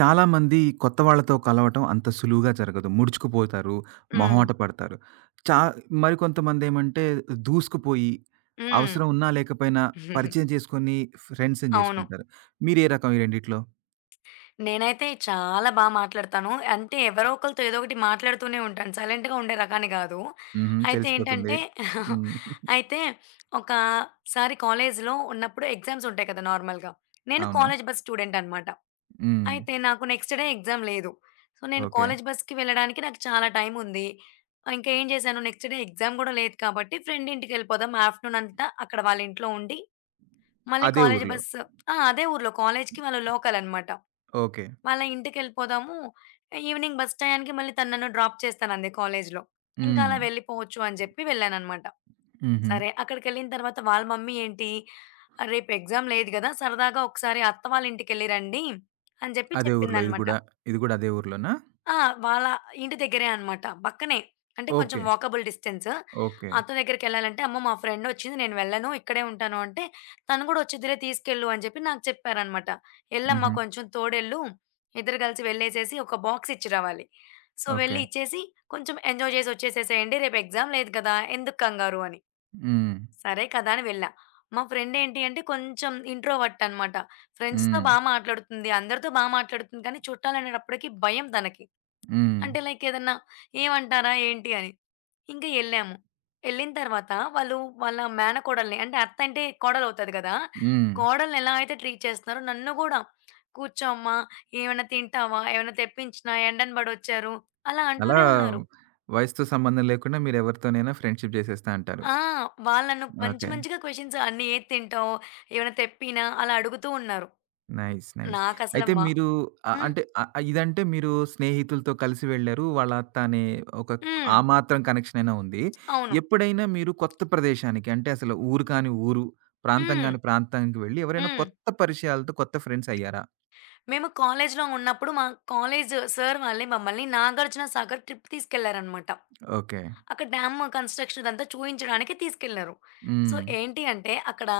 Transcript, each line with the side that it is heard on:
right: చాలామంది కొత్త వాళ్ళతో కలవటం అంత సులువుగా జరగదు. ముడుచుకుపోతారు,
left: హ్మ్.
right: మొహమాట పడతారు. చా మరికొంతమందేమంటే దూసుకుపోయి,
left: హ్మ్.
right: అవసరం ఉన్నా లేకపోయినా పరిచయం చేసుకొని ఫ్రెండ్స్‌ని
left: అవును.
right: చేసుకుంటారు. మీరే రకం ఈ రెండిట్లో?
left: నేనైతే చాలా బా మాట్లాడతాను. అంటే ఎవరో ఒకళ్ళతో ఏదో ఒకటి మాట్లాడుతూనే ఉంటాను. సైలెంట్‌గా ఉండే రకాన్ని గాదు.
right: హుహు.
left: అయితే
right: తెలిసిపోతుంది.
left: ఏంటంటే
right: హ్మ్.
left: అయితే ఒకసారి కాలేజీలో ఉన్నప్పుడు ఎగ్జామ్స్ ఉంటాయి కదా! నార్మల్‌గా. నేను
right: అవును.
left: కాలేజ్ బస్ స్టూడెంట్ అన్నమాట.
right: హ్మ్.
left: అయితే నాకు నెక్స్ట్ డే ఎగ్జామ్ లేదు. సో, నేను
right: ఓకే.
left: కాలేజ్ బస్‌కి వెళ్ళడానికి నాకు చాలా టైం ఉంది. ఇంకా ఏం చేశాను నెక్స్ట్ డే ఎగ్జామ్ గూడా లేదు కాబట్టి ఫ్రెండ్ ఇంటికెళ్ళిపోదాం ఆఫ్టర్‌నూన్ అంతా అక్కడ వాళ్ళ ఇంట్లో ఉండి మళ్ళీ
right: అదే
left: కాలేజీ
right: ఊర్లో.
left: బస్సు. ఆ! అదే ఊర్లో. కాలేజీకి వాళ్ళు లోకలనమాట.
right: ఓకే.
left: వాళ్ళ ఇంటికెళ్ళిపోదాము. ఈవినింగ్ బస్ టయానికి మళ్ళీ తను నన్ను డ్రాప్ చేస్తానంది కాలేజీలో. ఇంకా
right: హ్మ్.
left: అలా వెళ్ళిపోవచ్చు అని చెప్పి వెళ్ళాననమాట.
right: హుహు.
left: సరే అక్కడికెళ్ళిన తర్వాత వాళ్ళ మమ్మీ ఏంటి, "ఆ, రేపు ఎగ్జామ్ లేదు గదా! సరదాగా ఒకసారి అత్త వాళ్ళ ఇంటికెళ్ళి రండి" అని చెప్పి
right: అదే ఊర్లో ఇది
left: చెప్పిందనమాట.
right: గూడా. ఇది గూడా అదే ఊర్లోనా?
left: ఆ! వాళ్ళ ఇంటి దగ్గరే అనమాట. పక్కనే. అంటే కొంచెం
right: ఓకే.
left: Walkable distance.
right: ఓకే.
left: అతని దగ్గరికెళ్ళాలంటే, "అమ్మ మా ఫ్రెండ్ వచ్చింది. నేను వెళ్ళను. ఇక్కడే ఉంటాను" అంటే, తను కూడా "వచ్చిద్దిలే తీసుకెళ్ళు" అని చెప్పి నాకు చెప్పారనమాట. "ఎళ్ళమ్మా
right: హుహు.
left: కొంచెం తోడెళ్ళు. ఇద్దరు కలిసి వెళ్ళేసేసి ఒక బాక్స్ ఇచ్చి రావాలి. So,
right: okay.
left: వెళ్ళి ఇచ్చేసి కొంచెం ఎంజాయ్ చేసి వచ్చేసేసేయండి. రేపు ఎగ్జామ్ లేదు కదా! ఎందుకు కంగారు" అని.
right: హ్మ్.
left: సరే కదా! అని వెళ్ళా. మా ఫ్రెండ్ ఏంటి అంటే కొంచెం ఇంట్రోవర్ట్ అనమాట. ఫ్రెండ్స్‌తో
right: హ్మ్.
left: బా మాట్లాడుతుంది. అందరితో బా మాట్లాడుతుంది. కానీ చుట్టాలనేటప్పటికి భయం తనకి.
right: హ్మ్.
left: అంటే లైక్ ఏదన్నా ఏమంటారా? ఏంటి అని. ఇంక ఎళ్ళాము. ఎళ్ళిన తర్వాత వాళ్ళు వాళ్ళ మేనకోడల్ని అంటే అత్త అంటే కోడలవుతది గదా!
right: హ్మ్.
left: కోడల్నెలా అయితే ట్రీట్ చేస్తున్నారో నన్ను గూడా, "కూర్చో అమ్మా, ఏమన్నా తింటావా? ఏమన్నా తెప్పించినా? ఎండన బడొచ్చారు" అలా
right: అలా
left: అంటూనే ఉన్నారు.
right: వయసుతో సంబంధం లేకుండా మీరెవరితోనైనా ఫ్రెండ్‌షిప్ జేసేస్తా అంటారు.
left: ఆ! వాళ్ళు నన్ను మంచి
right: ఓకే.
left: మంచిగా క్వెషన్స్ అన్నీ "ఏది తింటావు? ఏమన్నా తెప్పీనా?" అలా అడుగుతూ ఉన్నారు.
right: నైస్. నైస్.
left: నాకసల
right: అయితే
left: మా
right: మీరు ఆహ్,
left: హ్మ్.
right: అంటే ఆహ్, ఇదంటే మీరు స్నేహితులతో కలిసి వెళ్లారు. వాళ్ళ అత్త అనే ఒక
left: హ్మ్.
right: ఆ మాత్రం కనెక్షన్ అయినా ఉంది.
left: అవును.
right: ఎప్పుడైనా మీరు కొత్త ప్రదేశానికి అంటే అసలు ఊరు కాని ఊరు, ప్రాంతం
left: హ్మ్.
right: గాని ప్రాంతానికి వెళ్లి ఎవరైనా
left: హ్మ్.
right: కొత్త పరిచయాలతో కొత్త ఫ్రెండ్స్ అయ్యారా?
left: మేము కాలేజ్‌లో ఉన్నప్పుడు మా కాలేజ్ సార్ వాళ్ళే మమ్మల్ని 'నాగార్జున సాగర్' ట్రిప్ తీసుకెళ్లారనమాట.
right: ఓకే.
left: అక్కడ డ్యామ్ కన్‌స్ట్రక్షన్ ఇదంతా చూయించడానికి తీసుకెళ్లారు. సో,
right: హ్మ్.
left: ఏంటి అంటే అక్కడ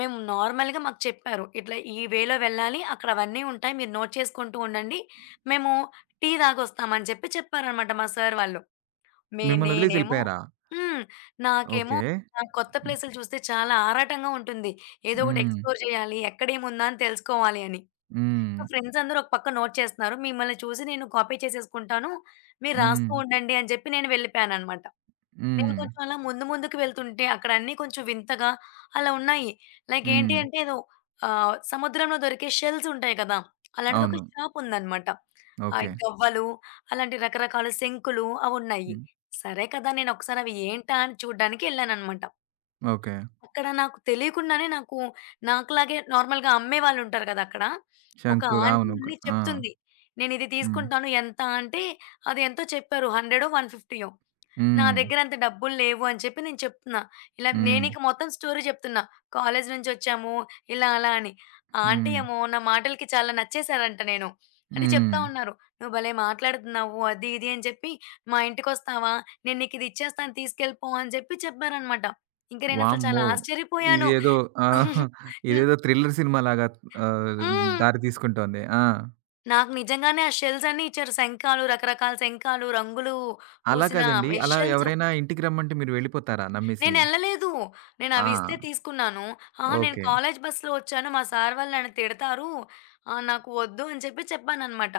left: మేము నార్మల్‌గా మాకు చెప్పారు. ఇట్లా ఈ వేలో వెళ్ళాలి. అక్కడ అవన్నీ ఉంటాయి. మీరు నోట్ చేసుకుంటూ ఉండండి. మేము టీ తాగొస్తాం అని చెప్పి చెప్పారనమాట మా సార్ వాళ్ళు. మే
right: మిమ్మల్ని వదిలేసి
left: నేనేమో
right: ఎళ్ళిపోయారా?
left: హ్మ్. నాకేమో
right: ఓకే.
left: కొత్త ప్లేసులు చూస్తే చాలా ఆరాటంగా ఉంటుంది. ఏదో ఒకటి
right: హ్మ్. హ్మ్.
left: ఎక్స్‌ప్లోర్ చేయాలి. ఎక్కడేముందా అని తెలుసుకోవాలి అని.
right: హ్మ్.
left: నా ఫ్రెండ్స్ అందరూ ఒక పక్క నోట్ చేస్తున్నారు. మిమ్మల్ని చూసి నేను కాపీ చేసేసుకుంటాను. మీరు
right: హ్మ్.
left: రాస్తూ ఉండండి అని చెప్పి నేను వెళ్ళిపోయాననమాట. నేను
right: హ్మ్.
left: కొంచెం అలా ముందు ముందుకు వెళ్తుంటే అక్కడ అన్నీ కొంచెం వింతగా అలా ఉన్నాయి. లైక్ ఏంటి
right: హ్మ్.
left: అంటే ఏదో సముద్రంలో దొరికే షెల్స్ ఉంటాయి కదా! అలాంటిది ఒక
right: అవును.
left: షాప్ ఉందనమాట.
right: ఓకే.
left: గవ్వలు అలాంటి రకరకాల శంకులు అవున్నాయి.
right: హ్మ్.
left: సరే కదా! నేను ఒకసారి అవి ఏంటా అని చూడ్డానికి ఎళ్ళాననమాట.
right: ఓకే.
left: అక్కడ నాకు తెలియకుండానే నాకు నాకులాగే నార్మల్‌గా అమ్మేవాళ్ళుంటారు గదా! అక్కడ. ఒక
right: శంకులు.
left: ఆంటీ
right: అవును.
left: అన్నీ
right: ఆ!
left: చెప్తుంది. నేనిది
right: హ్మ్.
left: తీసుకుంటాను ఎంత అంటే, అది ఎంతో చెప్పారు. 100 150 నా
right: హ్మ్.
left: దగ్గర అంత డబ్బులు లేవు అని చెప్పి నేను చెప్తున్నా. ఇలా
right: హ్మ్.
left: నేనిక మొత్తం స్టోరీ చెప్తున్నా. కాలేజీ నుంచొచ్చాము ఇలా అలా అని. ఆ ఆంటీ
right: హ్మ్.
left: ఏమో నా మాటలకి చాలా నచ్చేసారంట నేను. అంటే చెప్తా
right: హ్మ్.
left: ఉన్నారు. "నువ్వు భలే మాట్లాడుతున్నావు" అది ఇది అని చెప్పి, "మా ఇంటికొస్తావా? నేను నీకిది ఇచ్చేస్తాను తీసుకెళ్ళిపో" అని చెప్పి చెప్పారనమాట. ఇంక నేనసలు చాలా
right: వామ్మో!
left: ఆశ్చర్యపోయాను.
right: ఇదేదో ఆ!
left: హ్మ్.
right: ఇదేదో థ్రిల్లర్ సినిమాలాగా ఆహ్,
left: హ్మ్.
right: దారి తీసుకుంటోంది. ఆ!
left: నాకు నిజంగానే ఆ షెల్స్ అన్నీ ఇచ్చారు. శంఖాలు, రకరకాల శంఖాలు, రంగులు
right: అలా
left: పూసిన
right: కాదండి. అలా
left: వెషల్స్.
right: ఎవరైనా ఇంటికి రమ్మంటే మీరు వెళ్ళిపోతారా నమ్మేసి?
left: నేనెళ్ళలేదు.
right: ఆ!
left: నేనవి ఇస్తే తీసుకున్నాను. ఆహా! నేను
right: ఓకే.
left: కాలేజీ బస్‌లో వచ్చాను. మా సార్ వాళ్ళు నన్ను తిడతారు. నాకు వద్దు అని చెప్పి చెప్పాననమాట.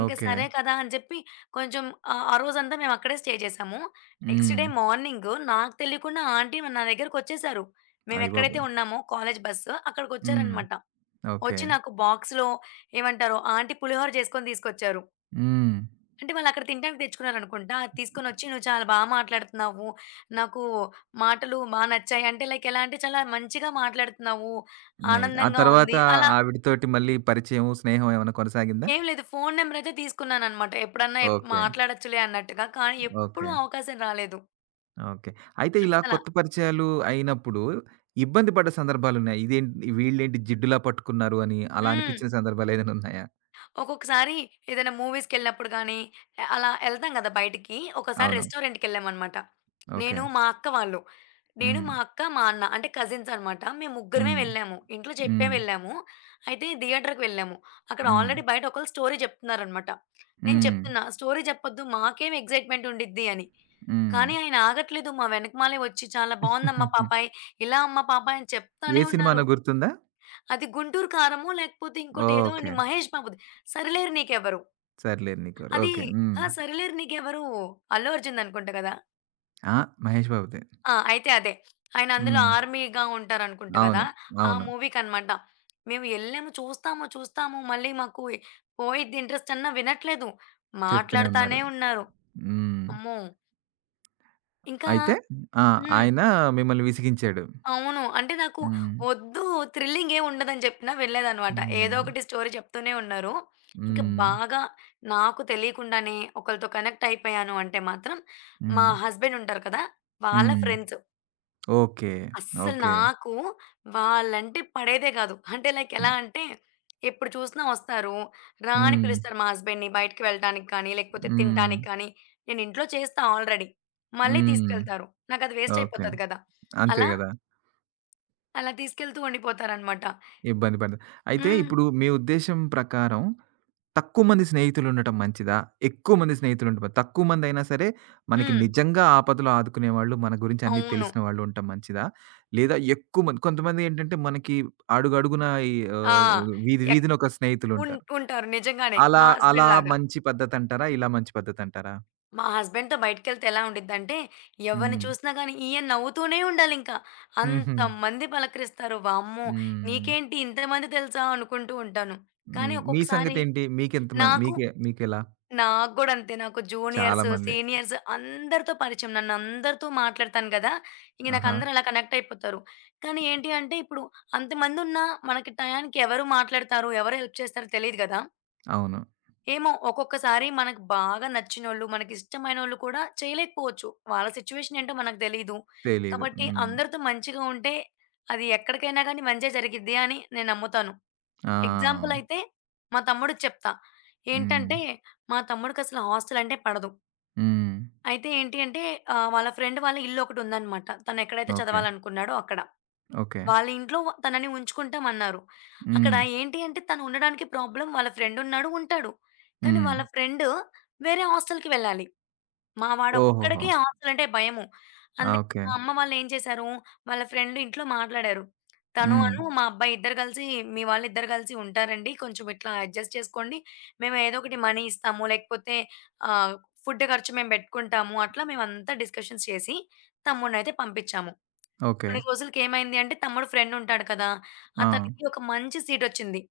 left: ఇంక
right: ఓకే.
left: సరే కదా! అని చెప్పి కొంచెం ఆ రోజంతా మేమక్కడే స్టే చేశాము. Next
right: hmm.
left: డే మార్నింగ్ నాకు తెలియకుండా ఆంటీ నా దగ్గరకొచ్చేశారు. మేమెక్కడైతే
right: అయ్యబాబోయ్!
left: ఉన్నామో కాలేజీ బస్సు
right: హ్మ్.
left: అక్కడికొచ్చారనమాట.
right: ఓకే.
left: వచ్చి నాకు బాక్స్‌లో ఏమంటారు ఆంటీ పులిహోర చేసుకొని తీసుకొచ్చారు.
right: హ్మ్.
left: అంటే వాళ్ళక్కడ తినడానికి తెచ్చుకున్నారనుకుంటా. అది తీసుకొనొచ్చి "నువ్వు చాలా బా మాట్లాడుతున్నావు. నాకు మాటలు బా నచ్చాయి." అంటే లైక్ ఎలా అంటే చాలా మంచిగా మాట్లాడుతున్నావు.
right: నైస్. ఆ
left: ఆనందంగా
right: తర్వాత
left: ఉంది. అలా
right: ఆవిడతోటి మళ్ళీ పరిచయం, స్నేహం ఏమైనా కొనసాగిందా?
left: ఏం లేదు. ఫోను నంబర్ అయితే తీసుకున్నాననమాట. ఎప్పుడన్నా ఎప్
right: ఓకే.
left: మాట్లాడొచ్చులే అన్నట్టుగా. కానీ
right: ఓకే.
left: ఎప్పుడూ అవకాశం రాలేదు.
right: ఓకే. అయితే ఇలా
left: అస్సల.
right: కొత్త పరిచయాలు అయినప్పుడు ఇబ్బంది పడ్డ సందర్భాలున్నాయా? ఇదేంటి వీళ్ళేంటి జిడ్డులా పట్టుకున్నారు అని అలా
left: హ్మ్.
right: అనిపించిన సందర్భాలేదైనా ఉన్నాయా?
left: ఒక్కొక్కసారి ఏదైనా మూవీస్‌కెళ్ళినప్పుడు గానీ, అలా ఎళ్తాం గదా బయటికి. ఒకసారి
right: అవును.
left: రెస్టారెంట్‌కెళ్ళామనమాట.
right: ఓకే.
left: నేను, మా అక్క వాళ్ళు. నేను,
right: హ్మ్.
left: మా అక్క, మా అన్న అంటే కజిన్స్ అనమాట. మేము ముగ్గురమే
right: హ్మ్.
left: వెళ్ళాము. ఇంట్లో చెప్పే
right: హ్మ్.
left: వెళ్ళాము. అయితే థియేటర్‌కి వెళ్ళాము. అక్కడ
right: హ్మ్.
left: ఆల్రెడీ బయట ఒకళ్ళు స్టోరీ చెప్తున్నారనమాట. నేను
right: హ్మ్.
left: చెప్తున్నా, "స్టోరీ చెప్పొద్దు మాకేం ఎక్సైట్‌మెంట్ ఉండిద్ది" అని.
right: హ్మ్.
left: కానీ ఆయన ఆగట్లేదు. మా వెనకమాలే వచ్చి, "చాలా బావుందమ్మా పాపాయ్, ఇలా అమ్మ పాపాయ్" అని
right: ఏ
left: చెప్తానే
right: సినిమానో
left: ఉన్నారు.
right: గుర్తుందా?
left: అది గుంటూరు కారమో లేకపోతే ఇంకోటి ఏదో అండి
right: ఓకే.
left: 'మహేష్ బాబుది' 'సరిలేరు నీకెవ్వరు'.
right: 'సర్లేరు నీకోరు.'
left: అది
right: ఓకే. హ్మ్.
left: ఆ! 'సరిలేరు నీకెవ్వరు' అల్లు అర్జున్‌ది అనుకుంటా కదా!
right: ఆ! 'మహేష్ బాబుదే.'
left: ఆ! అయితే అదే. ఆయన అందులో
right: హ్మ్.
left: ఆర్మీగా ఉంటారనుకుంటా కదా!
right: అవును.
left: ఆ
right: అవును.
left: మూవీకనమాట. మేము ఎళ్ళాము చూస్తాము, చూస్తాము మళ్ళీ మాకు పోయిద్ది ఇంట్రెస్ట్ అన్నా వినట్లేదు.
right: చెప్తూనే ఉన్నారు.
left: మాట్లాడతానే ఉన్నారు.
right: హ్మ్.
left: అమ్మో! ఇంకా
right: అయితే ఆ!
left: హ్మ్.
right: ఆయన మిమ్మల్ని విసిగించాడు.
left: అవును. అంటే నాకు
right: హ్మ్.
left: వద్దు థ్రిల్లింగ్ ఏమి ఉండదని చెప్పినా వెళ్ళేదనమాట. ఏదో
right: హ్మ్.
left: ఒకటి స్టోరీ చెప్తూనే ఉన్నారు. ఇంక
right: హ్మ్.
left: బాగా నాకు తెలియకుండానే ఒకళ్ళతో కనెక్ట్ అయిపోయాను అంటే మాత్రం మా
right: హ్మ్.
left: హస్బెండ్ ఉంటారు కదా! వాళ్ళ
right: హ్మ్.
left: ఫ్రెండ్స్.
right: ఓకే.
left: అస్సలు
right: ఓకే.
left: నాకు వాళ్ళంటే పడేదే కాదు. అంటే లైక్ ఎలా
right: హ్మ్.
left: అంటే ఎప్పుడు చూసినా వస్తారు. రా అని
right: హ్మ్.
left: పిలుస్తారు మా హస్బెండ్‌ని బయటికి వెళ్ళటానికి కానీ, లేకపోతే
right: హ్మ్.
left: తినటానికి కానీ. నేను ఇంట్లో చేస్తా ఆల్రెడీ. మళ్ళీ
right: హ్మ్.
left: తీసుకెళ్తారు. నాకది వేస్ట్
right: ఓకే.
left: అయిపోతది కదా!
right: అంతే
left: అలా
right: గదా!
left: అలా తీసుకెళ్తూ ఉండిపోతారనమాట.
right: ఇబ్బంది పడత అయితే
left: హ్మ్.
right: ఇప్పుడు మీ ఉద్దేశ్యం ప్రకారం తక్కువ మంది స్నేహితులుండటం మంచిదా? ఎక్కువ మంది స్నేహితులుండటం తక్కువ మందైనా సరే మనకి
left: హ్మ్.
right: నిజంగా ఆపదలో ఆదుకునేవాళ్ళు, మన గురించి అన్నీ
left: అవును.
right: తెలిసిన వాళ్ళు ఉండటం మంచిదా? లేదా ఎక్కువ మంది కొంతమందేంటంటే మనకి అడుగడుగునా ఈ
left: ఆ!
right: ఆహ్, వీధి
left: ఎక్
right: వీధిన ఒక
left: ఉన్
right: స్నేహితులుంటారు.
left: ఉంటారు నిజంగానే.
right: అలా
left: మా
right: అలా
left: హస్బెండ్‌లాగా.
right: మంచి పద్ధతంటారా? ఇలా మంచి పద్ధతంటారా?
left: మా హస్బెండ్‌తో బయటికెళ్తే ఎలా ఉండిద్దంటే, ఎవరిని
right: హ్మ్.
left: చూసినా గానీ ఈయన నవ్వుతూనే ఉండాలింకా.
right: హుహు.
left: అంతమంది పలకరిస్తారు. వామ్మో!
right: హ్మ్.
left: నీకేంటి ఇంతమంది తెలుసా అనుకుంటూ ఉంటాను.
right: హ్మ్.
left: కానీ
right: మీ
left: ఒక్కొక్కసారి
right: సంగతేంటి? మీకెంతమంది?
left: నాకు
right: మీకెలా?
left: నాకు గూడా అంతే. నాకు
right: చాలా
left: జూనియర్స్,
right: మంది.
left: సీనియర్స్ అందరితో పరిచయం. నన్ను అందరితో మాట్లాడతాను గదా! ఇంక నాకు
right: ఆహా!
left: అందరూ అలా కనెక్ట్ అయిపోతారు. కానీ ఏంటి అంటే ఇప్పుడు అంతమందున్నా మనకి టయానికి ఎవరు మాట్లాడతారు? ఎవరు హెల్ప్ చేస్తారో తెలీదు గదా!
right: అవును.
left: ఏమో ఒక్కొక్కసారి మనకు బాగా నచ్చినోళ్ళు, మనకిష్టమైనోళ్ళు కూడా చేయలేకపోవచ్చు. వాళ్ళ సిచ్యువేషన్ ఏంటో మనకు తెలీదు.
right: తెలీదు.
left: కాబట్టి
right: హ్మ్.
left: అందరితో మంచిగా ఉంటే అది ఎక్కడికైనా గానీ మంచే జరిగిద్ది అని నేను నమ్ముతాను.
right: ఆ!
left: ఎగ్జాంపుల్ అయితే మా తమ్ముడికి చెప్తా.
right: హ్మ్.
left: ఏంటంటే, మా తమ్ముడికసలు హాస్టల్ అంటే పడదు.
right: హ్మ్.
left: అయితే ఏంటి అంటే వాళ్ళ ఫ్రెండ్ వాళ్ళ ఇల్లొకటుందనమాట. తనెక్కడైతే
right: ఓకే.
left: చదవాలనుకున్నాడో అక్కడ.
right: ఓకే.
left: వాళ్ళ ఇంట్లో తనని ఉంచుకుంటామన్నారు. అక్కడ
right: హ్మ్.
left: ఏంటి అంటే తను ఉండడానికి ప్రాబ్లమ్ వాళ్ళ ఫ్రెండున్నాడు, ఉంటాడు. కానీ
right: హ్మ్.
left: వాళ్ళ ఫ్రెండ్ వేరే హాస్టల్‌కి వెళ్ళాలి. మా
right: ఓహోహో!
left: వాడొక్కడికే ఆస్తులంటే భయము.
right: ఆ!
left: అందుకే
right: ఓకే.
left: మా అమ్మ వాళ్ళేం చేశారు, వాళ్ళ ఫ్రెండ్ ఇంట్లో మాట్లాడారు. తను
right: హ్మ్.
left: అను మా అబ్బాయి ఇద్దరు కలిసి, "మీ వాళ్ళిద్దరు కలిసి ఉంటారండి. కొంచెం ఇట్లా అడ్జస్ట్ చేసుకోండి. మేము ఏదో ఒకటి మనీ ఇస్తాము. లేకపోతే ఆహ్, ఫుడ్ ఖర్చు మేము పెట్టుకుంటాము." అట్లా మేమంతా డిస్కషన్స్ చేసి తమ్ముడినైతే పంపించాము.
right: ఓకే.
left: కొన్ని రోజులకేమైంది అంటే తమ్ముడు ఫ్రెండ్ ఉంటాడు కదా!
right: ఆ!
left: అతనికి ఒక మంచి సీటొచ్చింది.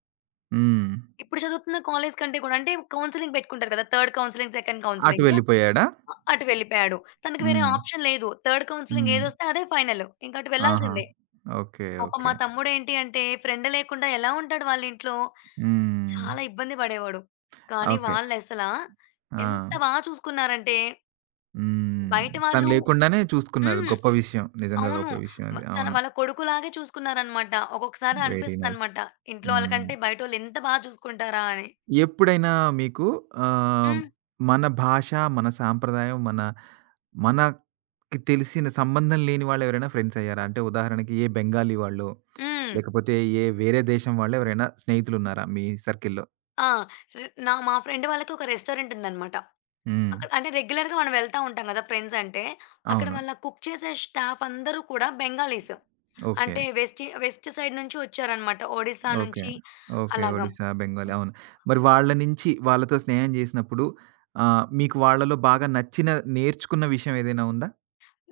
right: హ్మ్.
left: ఇప్పుడు చదువుతున్న కాలేజ్ కంటే కూడా అంటే కౌన్సెలింగ్ పెట్టుకుంటారు కదా! థర్డ్ కౌన్సెలింగ్, సెకండ్
right: అటు
left: కౌన్సెలింగ్.
right: వెళ్ళిపోయాడా?
left: అటు వెళ్ళిపోయాడు. తనకి వేరే
right: హ్మ్.
left: ఆప్షన్ లేదు. థర్డ్ కౌన్సెలింగ్
right: హ్మ్.
left: ఏదొస్తే అదే ఫైనల్. ఇంక అటు
right: ఆహా!
left: వెళ్ళాల్సిందే.
right: ఓకే.
left: పాపం
right: ఓకే.
left: మా తమ్ముడేంటి అంటే ఫ్రెండ్ లేకుండా ఎలా ఉంటాడు వాళ్ళింట్లో?
right: హ్మ్.
left: చాలా ఇబ్బంది పడేవాడు. కానీ
right: ఓకే.
left: వాళ్ళసల ఎంత
right: ఆ!
left: బా చూసుకున్నారంటే
right: హ్మ్.
left: బయట
right: తను
left: వాళ్ళు
right: లేకుండానే చూసుకున్నారు.
left: హ్మ్.
right: గొప్ప విషయం. నిజంగా
left: అవును.
right: గొప్ప విషయం అది.
left: తన
right: అవును.
left: వాళ్ళ కొడుకులాగే చూసుకున్నారనమాట. ఒక్కొక్కసారి
right: వెరీ నైస్.
left: అనిపిస్తదనమాట. ఇంట్లో
right: హ్మ్.
left: వాళ్ళకంటే బయటోళ్ళు ఎంత బా చూసుకుంటారా అని.
right: ఎప్పుడైనా మీకు ఆహ్,
left: హ్మ్.
right: మన భాష, మన సాంప్రదాయం, మన మనకి తెలిసిన సంబంధం లేని వాళ్ళెవరైనా ఫ్రెండ్స్ అయ్యారా? అంటే ఉదాహరణకి ఏ బెంగాలీ వాళ్ళో,
left: హ్మ్.
right: లేకపోతే ఏ వేరే దేశం వాళ్ళు ఎవరైనా స్నేహితులున్నారా మీ సర్కిల్‌లో?
left: ఆ! రె నా మా ఫ్రెండ్ వాళ్ళకి ఒక రెస్టారెంట్ ఉందనమాట.
right: హ్మ్.
left: అక్కడ అంటే రెగ్యులర్‌గా మనం వెళ్తా ఉంటాం గదా! ఫ్రెండ్స్ అంటే. అక్కడ
right: అవును.
left: వాళ్ళ కుక్ చేసే స్టాఫ్ అందరూ కూడా బెంగాలీస్.
right: ఓకే.
left: అంటే వెస్ట్ వెస్ట్ సైడ్ నుంచి వచ్చారనమాట. ఒడిస్సా
right: ఓకే.
left: నుంచి
right: ఓకే.
left: అలాగా.
right: ఒడిస్సా, బెంగాలీ అవును. మరి వాళ్ళ నుంచి వాళ్ళతో స్నేహం చేసినప్పుడు ఆహ్, మీకు వాళ్ళలో బాగా నచ్చిన, నేర్చుకున్న విషయం ఏదైనా ఉందా?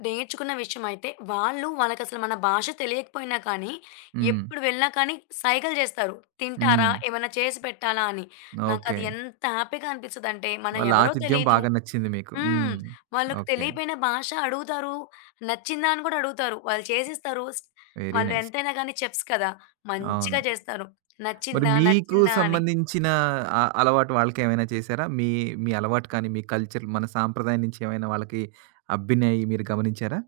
left: నేర్చుకున్న విషయం అయితే వాళ్ళు వాళ్ళకసలు మన భాష తెలియకపోయినా కానీ,
right: హ్మ్.
left: ఎప్పుడు వెళ్ళినా కానీ సైగలు జేస్తారు. తింటారా?
right: హ్మ్.
left: ఏమన్నా చేసి పెట్టాలా? అని.
right: ఓకే.
left: నాకది ఎంత హ్యాపీగా అనిపిస్తదంటే మనం
right: వాళ్ళ
left: ఎవరో
right: ఆతిథ్యం
left: తెలీదు.
right: బాగా నచ్చింది మీకు.
left: హ్మ్.
right: హ్మ్.
left: వాళ్ళకి
right: ఓకే.
left: తెలియపోయిన భాష అడుగుతారు. నచ్చిందా అని కూడా అడుగుతారు. వాళ్ళు చేసిస్తారు.
right: వెరీ
left: వాళ్ళు
right: నైస్.
left: ఎంతైనా గాని చెఫ్స్ కదా!
right: అవును.
left: మంచిగా చేస్తారు.
right: మరి
left: నచ్చిందా?
right: మీకు
left: నచ్చిందా? అని.
right: సంబంధించిన అలవాటు వాళ్ళకేమైనా చేశారా? మీ మీ అలవాటు కానీ, మీ కల్చర్ మన సాంప్రదాయం నుంచి ఏమైనా వాళ్ళకి అబ్బినయి మీరు గమనించారా?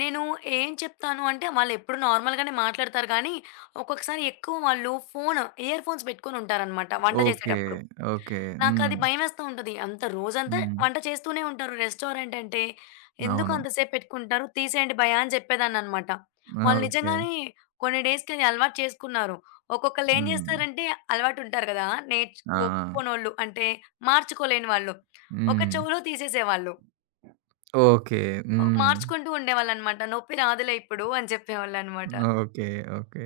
left: నేను ఏం చెప్తాను అంటే వాళ్ళెప్పుడు నార్మల్‌గానే మాట్లాడతారు గానీ, ఒక్కొక్కసారి ఎక్కువ వాళ్ళు ఫోను ఇయర్ ఫోన్స్ పెట్టుకొని ఉంటారనమాట వంట
right: ఓకే.
left: చేసేటప్పుడు.
right: ఓకే. హ్మ్.
left: నాకది భయమేస్తూ ఉంటది. అంత రోజంతా
right: హ్మ్.
left: వంట చేస్తూనే ఉంటారు. రెస్టారెంట్ అంటే ఎందుకు
right: అవును.
left: అంత సేపు పెట్టుకుంటారు? తీసేయండి భయ్యా అని చెప్పేదాన్ననమాట. వాళ్ళు
right: ఓకే.
left: నిజంగానే కొన్ని డేస్‌కది అలవాటు చేసుకున్నారు. ఒక్కొక్కళ్ళు ఏం
right: హ్మ్.
left: చేస్తారంటే అలవాటు ఉంటారు కదా! నేర్చ్
right: ఆ!
left: ఒప్పుకోనోళ్ళు అంటే మార్చుకోలేని వాళ్ళు. ఒక
right: హ్మ్.
left: చెవులో తీసేసేవాళ్ళు.
right: ఓకే.
left: ఓహ్!
right: హ్మ్.
left: మార్చుకుంటూ ఉండేవాళ్ళనమాట. నొప్పి రాదులే ఇప్పుడు అని చెప్పేవాళ్ళనమాట.
right: ఓకే. ఓకే.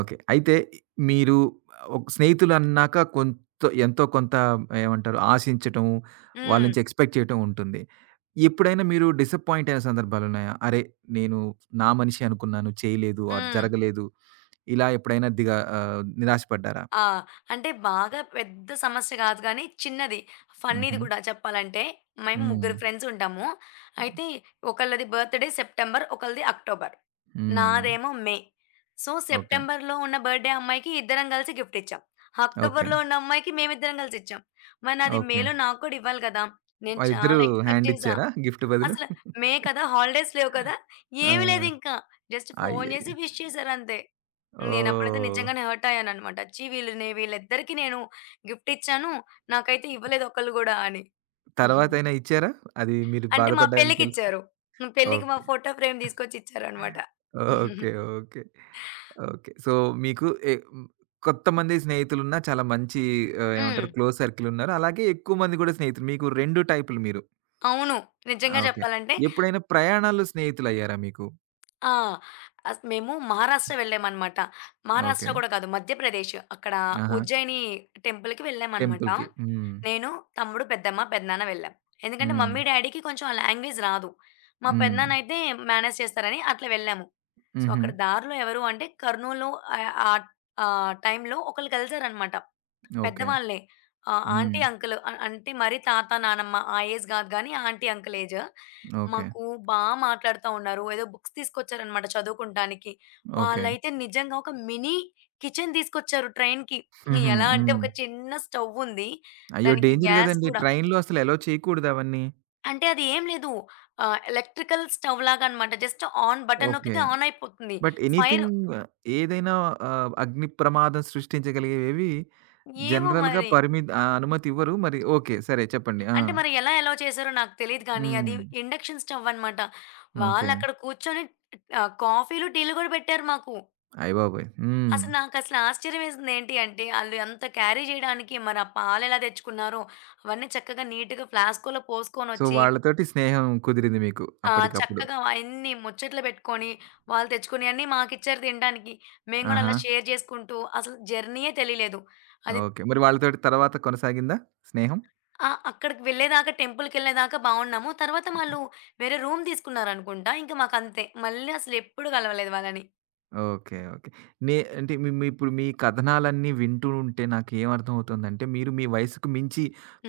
right: ఓకే. అయితే మీరు ఒక స్నేహితులన్నాక కొంత ఎంతో కొంత ఏమంటారు ఆశించటం, వాళ్ళ
left: హ్మ్.
right: నుంచి ఎక్స్‌పెక్ట్ చేయటం ఉంటుంది. ఎప్పుడైనా మీరు డిసప్పాయింట్ అయిన సందర్భాలున్నాయా? అరే! నేను నా మనిషి అనుకున్నాను చేయలేదు ఆర్
left: హ్మ్.
right: జరగలేదు. ఇలా ఎప్పుడైనా ఆహ్, నిరాశపడ్డారా?
left: ఆ! అంటే బాగా పెద్ద సమస్య గాదు గానీ, చిన్నది. ఫన్నీది
right: హుహు.
left: గూడా చెప్పాలంటే, మేము
right: హ్మ్.
left: ముగ్గురు ఫ్రెండ్స్ ఉంటాము. అయితే ఒకళ్ళది బర్త్‌డే సెప్టెంబర్, ఒకళ్ళది అక్టోబర్.
right: హ్మ్.
left: నాదేమో మే. So,
right: okay.
left: సెప్టెంబర్‌లో ఉన్న బర్త్‌డే అమ్మాయికి ఇద్దరం కలిసి గిఫ్ట్ ఇచ్చాం.
right: ఓకే.
left: అక్టోబర్‌లో ఉన్న అమ్మాయికి మేమిద్దరం కలిసి ఇచ్చాం. మరి నాది
right: ఓకే.
left: మేలో నాకు కూడా ఇవ్వాలి గదా! నేను
right: వాళ్ళిద్దరూ
left: చాలా ఎక్స్‌పెక్ట్
right: హ్యాండ్
left: జేశా.
right: ఇచ్చారా గిఫ్ట్ బదులు?
left: అసలు మే కదా! హాలిడేస్ లేవు కదా! ఏమి
right: ఆ!
left: లేదింకా. జస్ట్ ఫోను జేసి
right: అయ్యయ్యో!
left: విష్ చేశారంతే. నేనప్పుడైతే
right: ఓహ్!
left: నిజంగానే హర్ట్ అయ్యాననమాట. ఛీ! వీళ్ళని వీళ్ళిద్దరికీ నేను గిఫ్ట్ ఇచ్చాను. నాకైతే ఇవ్వలేదు ఒక్కళ్ళు గూడా అని.
right: తర్వాతైనా ఇచ్చారా? అది మీరు
left: అంటే మా
right: బాధపడ్డారని తెలుసు
left: పెళ్ళికిచ్చారు. హ్మ్. పెళ్ళికి మా
right: ఓకే.
left: Photo frame తీసుకొచ్చిచ్చారనమాట. హ్మ్.
right: ఓకే. ఓకే. ఓకే. సో, మీకు ఎ హ్మ్, కొంతమంది స్నేహితులున్నా చాలా మంచి ఆహ్, ఏమంటారు క్లోజ్ సర్కిలున్నారు. అలాగే ఎక్కువ మంది గూడా స్నేహితులు. మీకు 2 టైపులు మీరు.
left: అవును.
right: ఆ!
left: నిజంగా
right: ఓకే.
left: చెప్పాలంటే
right: ఎప్పుడైనా ప్రయాణాల్లో స్నేహితులయ్యారా మీకు?
left: ఆ! మేము మహారాష్ట్ర వెళ్ళామనమాట.
right: ఓకే.
left: మహారాష్ట్ర కూడా కాదు మధ్యప్రదేశ్. అక్కడ
right: ఆహా!
left: ఉజ్జయిని టెంపుల్‌కి వెళ్ళామనమాట.
right: టెంపుల్‌కి. హ్మ్.
left: నేను, తమ్ముడు, పెద్దమ్మ, పెదనాన్న వెళ్ళాం. ఎందుకంటే
right: హ్మ్.
left: మమ్మీ, డ్యాడీకి కొంచెం ఆ లాంగ్వేజ్ రాదు. మా
right: హ్మ్.
left: పెదనాన్నయితే మేనేజ్ చేస్తారని అట్లా వెళ్ళాము. సో,
right: హుహు.
left: అక్కడ దారిలో ఎవరు అంటే కర్నూల్‌లో ఆహ్, ఆహ్, ఆ టైంలో ఒకళ్ళు కలిసారనమాట.
right: ఓకే.
left: పెద్దవాళ్ళే.
right: హ్మ్.
left: ఆంటీ, అంకుల్ అంటే మరీ తాత, నానమ్మ ఆ ఏజ్ గాదు గానీ ఆంటీ, అంకుల్ ఏజ్.
right: ఓకే.
left: మాకు బా మాట్లాడుతా ఉన్నారు. ఏదో బుక్స్ తీసుకొచ్చారనమాట చదువుకుంటానికి.
right: ఓకే.
left: వాళ్ళైతే నిజంగా ఒక మినీ కిచెన్ తీసుకొచ్చారు ట్రైన్‌కి.
right: హుహు.
left: ఎలా అంటే
right: హ్మ్.
left: ఒక చిన్న స్టవ్ ఉంది.
right: అయ్యో!
left: దానికి
right: డేంజర్
left: గ్యాస్
right: గదండీ!
left: గూడా
right: ట్రైన్‌లో అసలు అలో చేయకూడదు అవన్నీ.
left: అంటే అది ఏం లేదు. ఎలక్ట్రికల్ స్టవ్ లాగా అనమాట. Just on button
right: okay.
left: నొక్కితే ఆన్ అయిపోతుంది.
right: బట్
left: ఫైర్
right: ఎనీథింగ్ ఏదైనా ఆహ్, అగ్ని ప్రమాదం సృష్టించగలిగేవి
left: ఏమో
right: జనరల్‌గా
left: మరి!
right: ఆహ్, అనుమతి ఇవ్వరు. మరి ఓకే. సరే చెప్పండి. ఆ!
left: అంటే మరి ఎలా ఎలౌ చేశారో నాకు తెలీదు కానీ అది
right: హ్మ్.
left: ఇండక్షన్ స్టవ్ అనమాట.
right: ఓకే.
left: వాళ్ళక్కడ కూర్చొని కాఫీలు, టీలు గూడా పెట్టారు మాకు.
right: అయ్యబాబోయ్! హ్మ్.
left: అసలు నాకసలు ఆశ్చర్యం వేసింది ఏంటి అంటే, ఆళ్ళు అంత క్యారీ చేయడానికి మరి ఆ పాలెలా తెచ్చుకున్నారో, అవన్నీ చక్కగా నీట్‌గా ఫ్లాస్క్‌లో
right: సో,
left: పోసుకొనొచ్చి,
right: వాళ్ళతోటి స్నేహం కుదిరింది మీకు అప్పటికప్పుడు.
left: చక్కగా అయన్నీ ముచ్చట్లు పెట్టుకొని, వాళ్ళు తెచ్చుకున్నయన్నీ మాకిచ్చారు తినడానికి. మేము గూడా
right: ఆహా!
left: అలా షేర్ చేసుకుంటూ, అసలు జర్నీయే తెలీలేదు. అది
right: ఓకే. మరి వాళ్ళతోటి తర్వాత కొనసాగిందా స్నేహం?
left: ఆ! అక్కడికి వెళ్ళేదాకా టెంపుల్‌కెళ్ళేదాకా బావున్నాము. తర్వాత వాళ్ళు వేరే రూమ్ తీసుకున్నారనుకుంటా. ఇంక మాకంతే. మళ్ళీ అసలెప్పుడు కలవలేదు వాళ్ళని.
right: ఓకే. ఓకే. అంటే మీ మీ ఇప్పుడు మీ కథనాలన్నీ వింటూ ఉంటే నాకేమర్థమవుతుందంటే, మీరు మీ వయసుకు మించి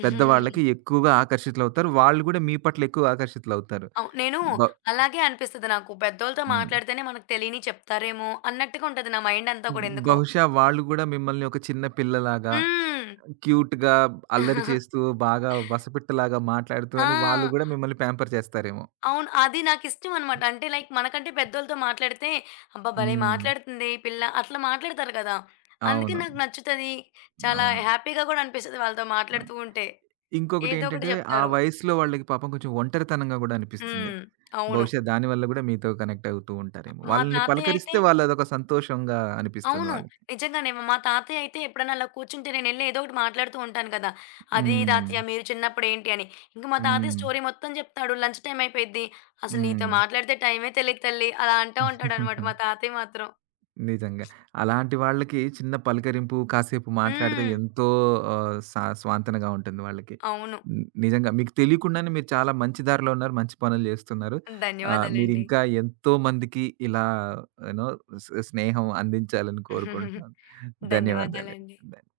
right: పెద్దవాళ్ళకి ఎక్కువగా ఆకర్షితులవుతారు. వాళ్ళు గూడా మీ పట్ల ఎక్కువ ఆకర్షితులవుతారు.
left: నేను
right: బ
left: అలాగే అనిపిస్తది నాకు. పెద్దోళ్ళతో
right: హ్మ్.
left: మాట్లాడితేనే మనకు తెలియనియి చెప్తారేమో అన్నట్టుగా ఉంటది నా మైండ్ అంతా కూడా ఎందుకో.
right: బహుశా వాళ్ళు గూడా మిమ్మల్ని ఒక చిన్న పిల్లలాగా,
left: హ్మ్.
right: క్యూట్‌గా అల్లరి చేస్తూ, బాగా వసపిట్టలాగా మాట్లాడుతూ
left: ఆ!
right: అని వాళ్ళు గూడా మిమ్మల్ని ప్యాంపర్ చేస్తారేమో.
left: అవును. అది నాకిష్టం అనమాట. అంటే లైక్ మనకంటే పెద్దోళ్ళతో మాట్లాడితే, అబ్బా! భలే
right: హ్మ్.
left: మాట్లాడుతుంది ఈ పిల్ల అట్లా మాట్లాడతారు కదా! అందుకే
right: అవును.
left: నాకు నచ్చుతది. చాలా
right: అవును.
left: హ్యాపీగా కూడా అనిపిస్తది వాళ్ళతో
right: ఆ!
left: మాట్లాడుతూ ఉంటే. ఏదో ఒకటి
right: ఇంకొకటేంటంటే, ఆ
left: చెప్తారు.
right: వయసులో వాళ్ళకి పాపం కొంచెం ఒంటరితనంగా గూడా అనిపిస్తుంది.
left: హ్మ్. అవును.
right: బహుశా దాని వల్ల గూడా మీతో కనెక్ట్ అవుతూ
left: ఆ!
right: ఉంటారేమో.
left: మా
right: వాళ్ళని
left: తాతయ్య అయితే
right: పలకరిస్తే వాళ్ళదొక సంతోషంగా అనిపిస్తుంది
left: అవును.
right: వాళ్ళకి.
left: నిజంగానే. మా తాతయ్య అయితే ఎప్పుడైనా అలా కూర్చుంటే నేనెళ్ళి ఏదో ఒకటి మాట్లాడుతూ ఉంటాను కదా! అది
right: హ్మ్.
left: తాతయ్య మీరు చిన్నప్పుడు ఏంటి అని. ఇంక మా తాతయ్య
right: హ్మ్.
left: స్టోరీ మొత్తం చెప్తాడు. లంచ్ టైమ్ అయిపోయిద్ది. అసలు నీతో మాట్లాడితే టైమే తెలీదు తల్లి అలా అంటా ఉంటాడనమాట
right: హ్మ్.
left: మా తాతయ్య మాత్రం.
right: నిజంగా. అలాంటి వాళ్ళకి చిన్న పలకరింపు, కాసేపు మాట్లాడితే
left: హ్మ్.
right: ఎంతో ఆహ్, స్వాంతనగా ఉంటుంది వాళ్ళకి.
left: అవును.
right: హ్మ్. నిజంగా మీకు తెలియకుండానే మీరు చాలా మంచి దారిలో ఉన్నారు. మంచి పనులు చేస్తున్నారు. ఆహ్,
left: ధన్యవాదాలండి.
right: మీరింకా ఎంతో మందికి ఇలా యూనో స్నేహం అందించాలని కోరుకుంటున్నాను.
left: ధన్యవాదాలండి.
right: ధన్యవాదాలండి.